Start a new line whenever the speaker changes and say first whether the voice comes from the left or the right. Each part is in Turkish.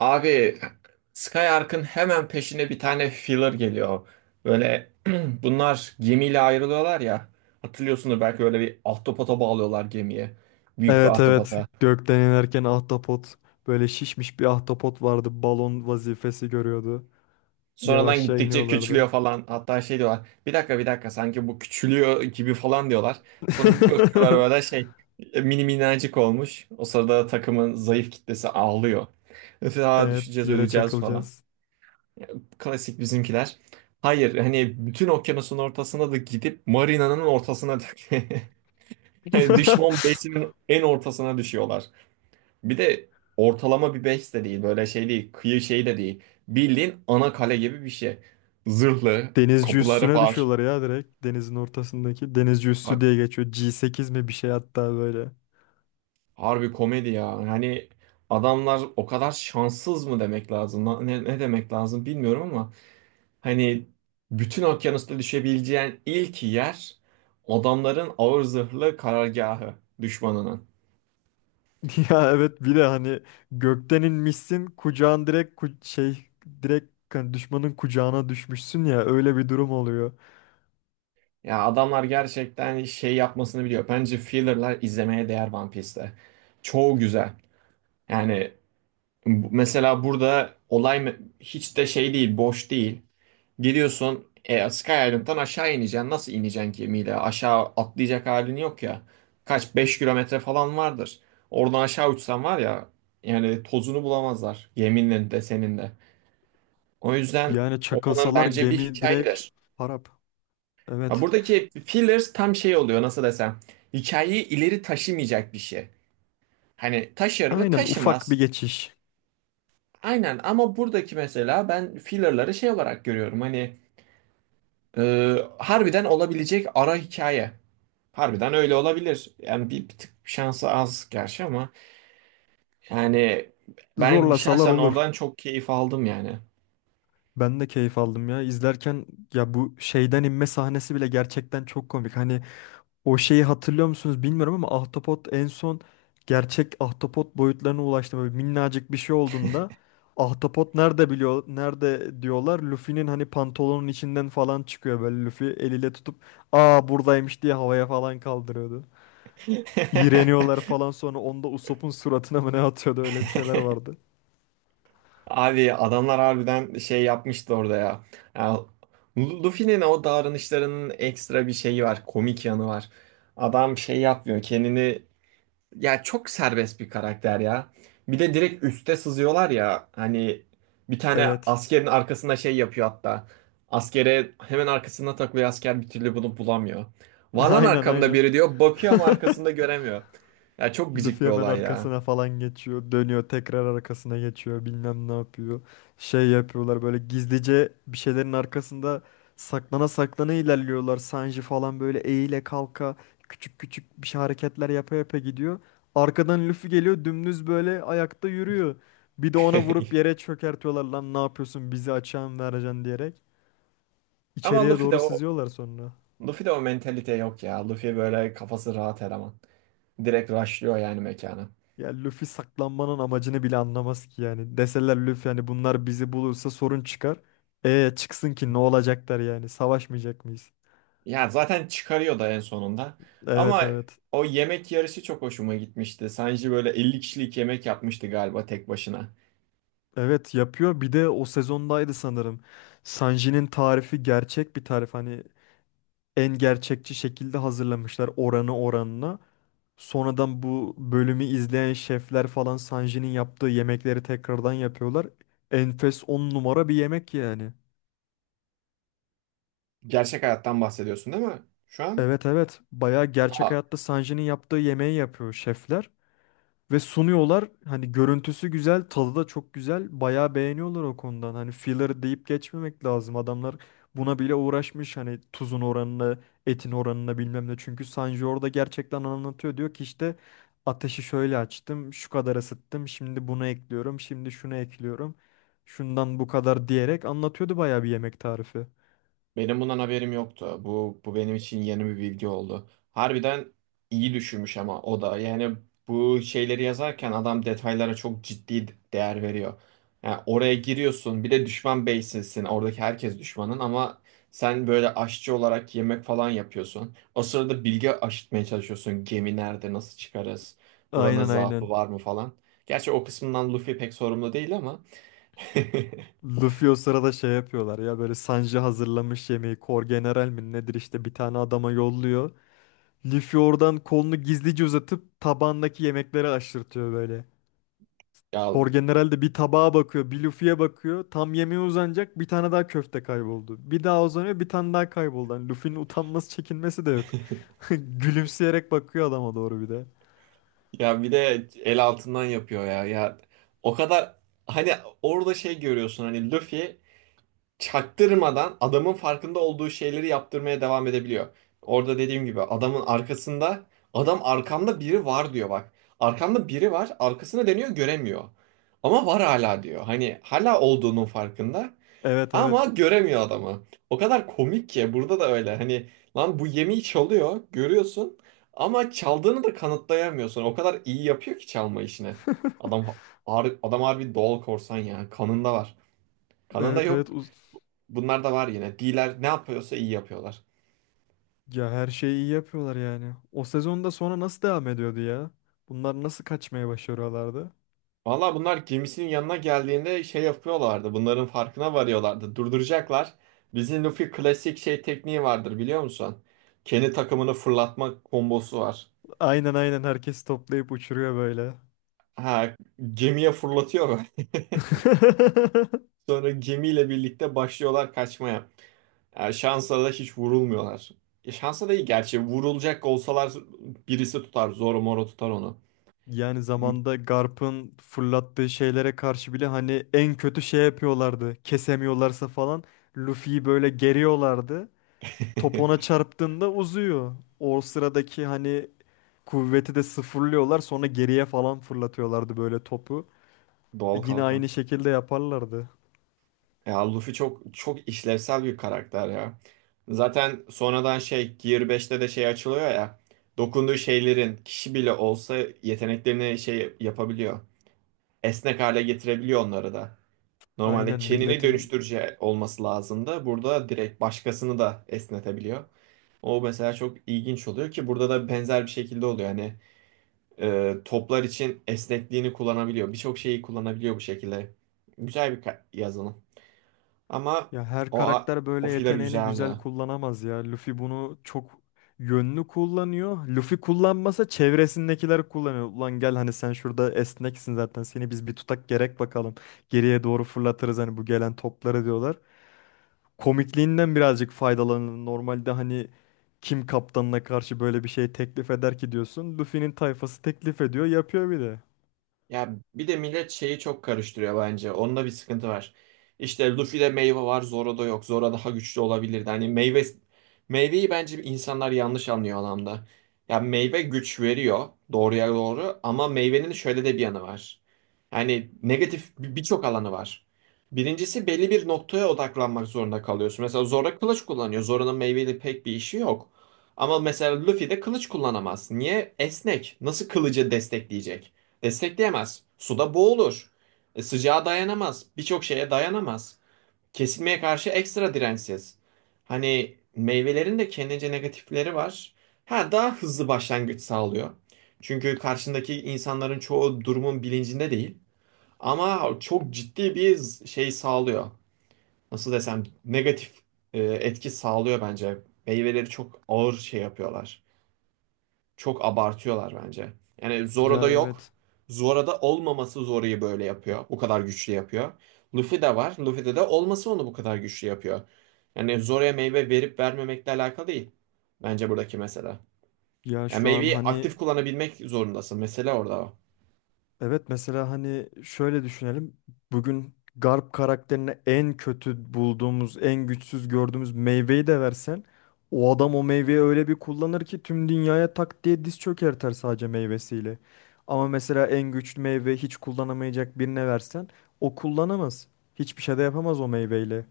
right: Abi Skyark'ın hemen peşine bir tane filler geliyor. Böyle bunlar gemiyle ayrılıyorlar ya. Hatırlıyorsunuz belki öyle bir ahtapota bağlıyorlar gemiye. Büyük bir
left: Evet, evet.
right: ahtapota.
left: Gökten inerken ahtapot böyle şişmiş bir ahtapot vardı. Balon vazifesi görüyordu.
right: Sonradan
left: Yavaşça
right: gittikçe
left: iniyorlardı.
right: küçülüyor falan. Hatta şey diyorlar. Bir dakika, sanki bu küçülüyor gibi falan diyorlar. Sonra bir bakıyorlar böyle şey mini minnacık olmuş. O sırada takımın zayıf kitlesi ağlıyor. Mesela
left: Evet,
right: düşeceğiz
left: yere
right: öleceğiz falan.
left: çakılacağız.
right: Klasik bizimkiler. Hayır hani bütün okyanusun ortasına da gidip marinanın ortasına yani düşman base'inin en ortasına düşüyorlar. Bir de ortalama bir base de değil, böyle şey değil, kıyı şey de değil. Bildiğin ana kale gibi bir şey. Zırhlı
left: Denizci
right: kapıları
left: üssüne
right: var.
left: düşüyorlar ya direkt. Denizin ortasındaki denizci üssü
right: Ha-
left: diye geçiyor. G8 mi bir şey hatta böyle.
right: Harbi komedi ya. Hani adamlar o kadar şanssız mı demek lazım? Ne demek lazım bilmiyorum ama hani bütün okyanusta düşebileceğin ilk yer adamların ağır zırhlı karargahı, düşmanının.
left: Ya evet, bir de hani gökten inmişsin kucağın direkt direkt hani düşmanın kucağına düşmüşsün ya, öyle bir durum oluyor.
right: Ya adamlar gerçekten şey yapmasını biliyor. Bence filler'lar izlemeye değer One Piece'te. Çoğu güzel. Yani mesela burada olay hiç de şey değil, boş değil. Geliyorsun Sky Island'dan aşağı ineceksin. Nasıl ineceksin gemiyle? Aşağı atlayacak halin yok ya. Kaç 5 kilometre falan vardır. Oradan aşağı uçsan var ya, yani tozunu bulamazlar. Yeminle de senin de. O yüzden
left: Yani
right: oradan
left: çakılsalar
right: bence bir
left: gemi direkt
right: hikayedir.
left: harap.
right: Ya
left: Evet.
right: buradaki fillers tam şey oluyor, nasıl desem. Hikayeyi ileri taşımayacak bir şey. Hani taşır mı?
left: Aynen, ufak
right: Taşımaz.
left: bir geçiş.
right: Aynen ama buradaki mesela ben fillerları şey olarak görüyorum. Hani e, harbiden olabilecek ara hikaye. Harbiden öyle olabilir. Yani bir tık şansı az gerçi ama yani ben
left: Zorlasalar
right: şahsen
left: olur.
right: oradan çok keyif aldım yani.
left: Ben de keyif aldım ya. İzlerken ya bu şeyden inme sahnesi bile gerçekten çok komik. Hani o şeyi hatırlıyor musunuz bilmiyorum ama ahtapot en son gerçek ahtapot boyutlarına ulaştı. Böyle minnacık bir şey olduğunda ahtapot nerede biliyor, nerede diyorlar. Luffy'nin hani pantolonun içinden falan çıkıyor, böyle Luffy eliyle tutup aa buradaymış diye havaya falan kaldırıyordu. İğreniyorlar falan, sonra onda Usopp'un suratına mı ne atıyordu, öyle bir şeyler vardı.
right: Abi adamlar harbiden şey yapmıştı orada ya. Ya, Luffy'nin o davranışlarının ekstra bir şeyi var, komik yanı var. Adam şey yapmıyor, kendini, ya çok serbest bir karakter ya. Bir de direkt üste sızıyorlar ya. Hani bir tane
left: Evet.
right: askerin arkasında şey yapıyor hatta. Askere hemen arkasında takılıyor, asker bir türlü bunu bulamıyor. Var lan
left: Aynen,
right: arkamda
left: aynen.
right: biri diyor. Bakıyor ama arkasında göremiyor. Ya çok gıcık
left: Luffy
right: bir
left: hemen
right: olay ya.
left: arkasına falan geçiyor. Dönüyor tekrar arkasına geçiyor. Bilmem ne yapıyor. Şey yapıyorlar böyle, gizlice bir şeylerin arkasında saklana saklana ilerliyorlar. Sanji falan böyle eğile kalka küçük küçük bir şey hareketler yapa yapa gidiyor. Arkadan Luffy geliyor, dümdüz böyle ayakta yürüyor. Bir de ona vurup yere çökertiyorlar, lan ne yapıyorsun bizi açığa mı vereceksin diyerek.
right: Ama
left: İçeriye
right: Luffy de
left: doğru
right: o
left: sızıyorlar sonra.
right: Luffy de o mentalite yok ya. Luffy böyle kafası rahat eleman. Direkt rushlıyor yani mekana.
left: Ya Luffy saklanmanın amacını bile anlamaz ki yani. Deseler Luffy hani bunlar bizi bulursa sorun çıkar. E çıksın, ki ne olacaklar yani? Savaşmayacak mıyız?
right: Ya zaten çıkarıyor da en sonunda.
left: Evet,
right: Ama
left: evet.
right: o yemek yarışı çok hoşuma gitmişti. Sanji böyle 50 kişilik yemek yapmıştı galiba tek başına.
left: Evet, yapıyor. Bir de o sezondaydı sanırım. Sanji'nin tarifi gerçek bir tarif. Hani en gerçekçi şekilde hazırlamışlar, oranı oranına. Sonradan bu bölümü izleyen şefler falan Sanji'nin yaptığı yemekleri tekrardan yapıyorlar. Enfes, 10 numara bir yemek yani.
right: Gerçek hayattan bahsediyorsun değil mi? Şu an?
left: Evet, evet. Bayağı gerçek
right: Aa,
left: hayatta Sanji'nin yaptığı yemeği yapıyor şefler ve sunuyorlar. Hani görüntüsü güzel, tadı da çok güzel. Bayağı beğeniyorlar o konudan. Hani filler deyip geçmemek lazım. Adamlar buna bile uğraşmış, hani tuzun oranına, etin oranına bilmem ne. Çünkü Sanji orada gerçekten anlatıyor. Diyor ki işte ateşi şöyle açtım, şu kadar ısıttım, şimdi bunu ekliyorum, şimdi şunu ekliyorum. Şundan bu kadar diyerek anlatıyordu bayağı bir yemek tarifi.
right: benim bundan haberim yoktu. Bu benim için yeni bir bilgi oldu. Harbiden iyi düşünmüş ama o da yani bu şeyleri yazarken adam detaylara çok ciddi değer veriyor. Yani oraya giriyorsun bir de düşman base'sin. Oradaki herkes düşmanın ama sen böyle aşçı olarak yemek falan yapıyorsun. O sırada bilgi aşıtmaya çalışıyorsun. Gemi nerede, nasıl çıkarız? Buranın
left: Aynen,
right: zaafı
left: aynen.
right: var mı falan. Gerçi o kısmından Luffy pek sorumlu değil ama.
left: Luffy o sırada şey yapıyorlar ya, böyle Sanji hazırlamış yemeği, Kor General mi nedir işte bir tane adama yolluyor. Luffy oradan kolunu gizlice uzatıp tabağındaki yemekleri aşırtıyor böyle.
right: Ya,
left: Kor General de bir tabağa bakıyor bir Luffy'ye bakıyor, tam yemeğe uzanacak bir tane daha köfte kayboldu. Bir daha uzanıyor bir tane daha kayboldu. Yani Luffy'nin utanması çekinmesi de yok. Gülümseyerek bakıyor adama doğru bir de.
right: ya bir de el altından yapıyor ya. Ya o kadar, hani orada şey görüyorsun hani Luffy çaktırmadan adamın farkında olduğu şeyleri yaptırmaya devam edebiliyor. Orada dediğim gibi adamın arkasında adam arkamda biri var diyor bak. Arkamda biri var, arkasına dönüyor göremiyor. Ama var hala diyor. Hani hala olduğunun farkında.
left: Evet,
right: Ama
left: evet.
right: göremiyor adamı. O kadar komik ki burada da öyle. Hani lan bu yemeği çalıyor, görüyorsun ama çaldığını da kanıtlayamıyorsun. O kadar iyi yapıyor ki çalma işini. Adam adam harbi doğal korsan ya. Kanında var. Kanında
left: Evet,
right: yok.
left: evet.
right: Bunlar da var yine. D'ler ne yapıyorsa iyi yapıyorlar.
left: Ya her şeyi iyi yapıyorlar yani. O sezonda sonra nasıl devam ediyordu ya? Bunlar nasıl kaçmaya başarıyorlardı?
right: Valla bunlar gemisinin yanına geldiğinde şey yapıyorlardı. Bunların farkına varıyorlardı. Durduracaklar. Bizim Luffy klasik şey tekniği vardır biliyor musun? Kendi takımını fırlatma kombosu var.
left: Aynen, aynen, herkes toplayıp uçuruyor böyle.
right: Ha, gemiye fırlatıyor. Sonra gemiyle birlikte başlıyorlar kaçmaya. Yani şansa da hiç vurulmuyorlar. Şansa da iyi gerçi. Vurulacak olsalar birisi tutar. Zoro Moro tutar onu.
left: Yani zamanda Garp'ın fırlattığı şeylere karşı bile hani en kötü şey yapıyorlardı. Kesemiyorlarsa falan Luffy'yi böyle geriyorlardı. Top ona çarptığında uzuyor. O sıradaki hani kuvveti de sıfırlıyorlar, sonra geriye falan fırlatıyorlardı böyle topu.
right: Doğal
left: Yine
right: kalkan.
left: aynı şekilde yaparlardı.
right: Ya Luffy çok işlevsel bir karakter ya. Zaten sonradan şey Gear 5'te de şey açılıyor ya. Dokunduğu şeylerin kişi bile olsa yeteneklerini şey yapabiliyor. Esnek hale getirebiliyor onları da. Normalde
left: Aynen
right: kendini
left: milletin,
right: dönüştürücü olması lazım da burada direkt başkasını da esnetebiliyor. O mesela çok ilginç oluyor ki burada da benzer bir şekilde oluyor. Hani toplar için esnekliğini kullanabiliyor. Birçok şeyi kullanabiliyor bu şekilde. Güzel bir yazılım. Ama
left: ya her karakter
right: o
left: böyle
right: filler
left: yeteneğini güzel
right: güzeldi.
left: kullanamaz ya. Luffy bunu çok yönlü kullanıyor. Luffy kullanmasa çevresindekiler kullanıyor. Ulan gel hani sen şurada esneksin zaten. Seni biz bir tutak gerek bakalım. Geriye doğru fırlatırız hani bu gelen topları diyorlar. Komikliğinden birazcık faydalanın. Normalde hani kim kaptanına karşı böyle bir şey teklif eder ki diyorsun. Luffy'nin tayfası teklif ediyor, yapıyor bir de.
right: Ya bir de millet şeyi çok karıştırıyor bence. Onda bir sıkıntı var. İşte Luffy'de meyve var, Zoro'da yok. Zoro daha güçlü olabilirdi. Hani meyveyi bence insanlar yanlış anlıyor anlamda. Ya meyve güç veriyor doğruya doğru ama meyvenin şöyle de bir yanı var. Yani birçok alanı var. Birincisi belli bir noktaya odaklanmak zorunda kalıyorsun. Mesela Zoro kılıç kullanıyor. Zoro'nun meyveyle pek bir işi yok. Ama mesela Luffy de kılıç kullanamaz. Niye? Esnek. Nasıl kılıcı destekleyecek? Destekleyemez. Suda boğulur. Sıcağa dayanamaz. Birçok şeye dayanamaz. Kesilmeye karşı ekstra dirençsiz. Hani meyvelerin de kendince negatifleri var. Ha daha hızlı başlangıç sağlıyor. Çünkü karşındaki insanların çoğu durumun bilincinde değil. Ama çok ciddi bir şey sağlıyor. Nasıl desem negatif etki sağlıyor bence. Meyveleri çok ağır şey yapıyorlar. Çok abartıyorlar bence. Yani Zoro'da
left: Ya
right: yok.
left: evet.
right: Zoro'da olmaması Zoro'yu böyle yapıyor. Bu kadar güçlü yapıyor. Luffy'de var. Luffy'de de olması onu bu kadar güçlü yapıyor. Yani Zoro'ya meyve verip vermemekle alakalı değil. Bence buradaki mesele.
left: Ya
right: Yani
left: şu an
right: meyveyi
left: hani
right: aktif kullanabilmek zorundasın. Mesele orada o.
left: evet, mesela hani şöyle düşünelim. Bugün Garp karakterine en kötü bulduğumuz, en güçsüz gördüğümüz meyveyi de versen o adam o meyveyi öyle bir kullanır ki tüm dünyaya tak diye diz çökertir sadece meyvesiyle. Ama mesela en güçlü meyve hiç kullanamayacak birine versen o kullanamaz. Hiçbir şey de yapamaz o meyveyle.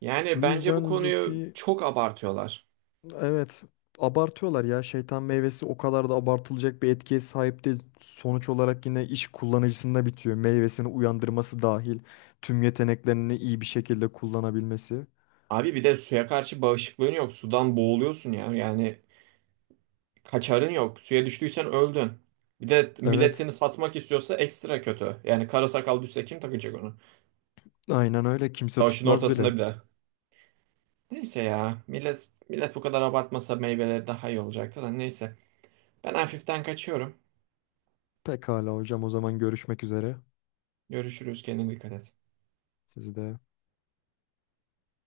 right: Yani
left: Bu
right: bence bu
left: yüzden
right: konuyu
left: Luffy
right: çok abartıyorlar.
left: evet, abartıyorlar ya. Şeytan meyvesi o kadar da abartılacak bir etkiye sahip değil. Sonuç olarak yine iş kullanıcısında bitiyor. Meyvesini uyandırması dahil tüm yeteneklerini iyi bir şekilde kullanabilmesi.
right: Abi bir de suya karşı bağışıklığın yok. Sudan boğuluyorsun ya. Yani kaçarın yok. Suya düştüysen öldün. Bir de millet
left: Evet,
right: seni satmak istiyorsa ekstra kötü. Yani kara sakal düşse kim takacak onu?
left: aynen öyle. Kimse
right: Savaşın
left: tutmaz bile.
right: ortasında bir de. Neyse ya. Millet bu kadar abartmasa meyveleri daha iyi olacaktı da neyse. Ben hafiften kaçıyorum.
left: Pekala hocam, o zaman görüşmek üzere.
right: Görüşürüz. Kendine dikkat et.
left: Sizi de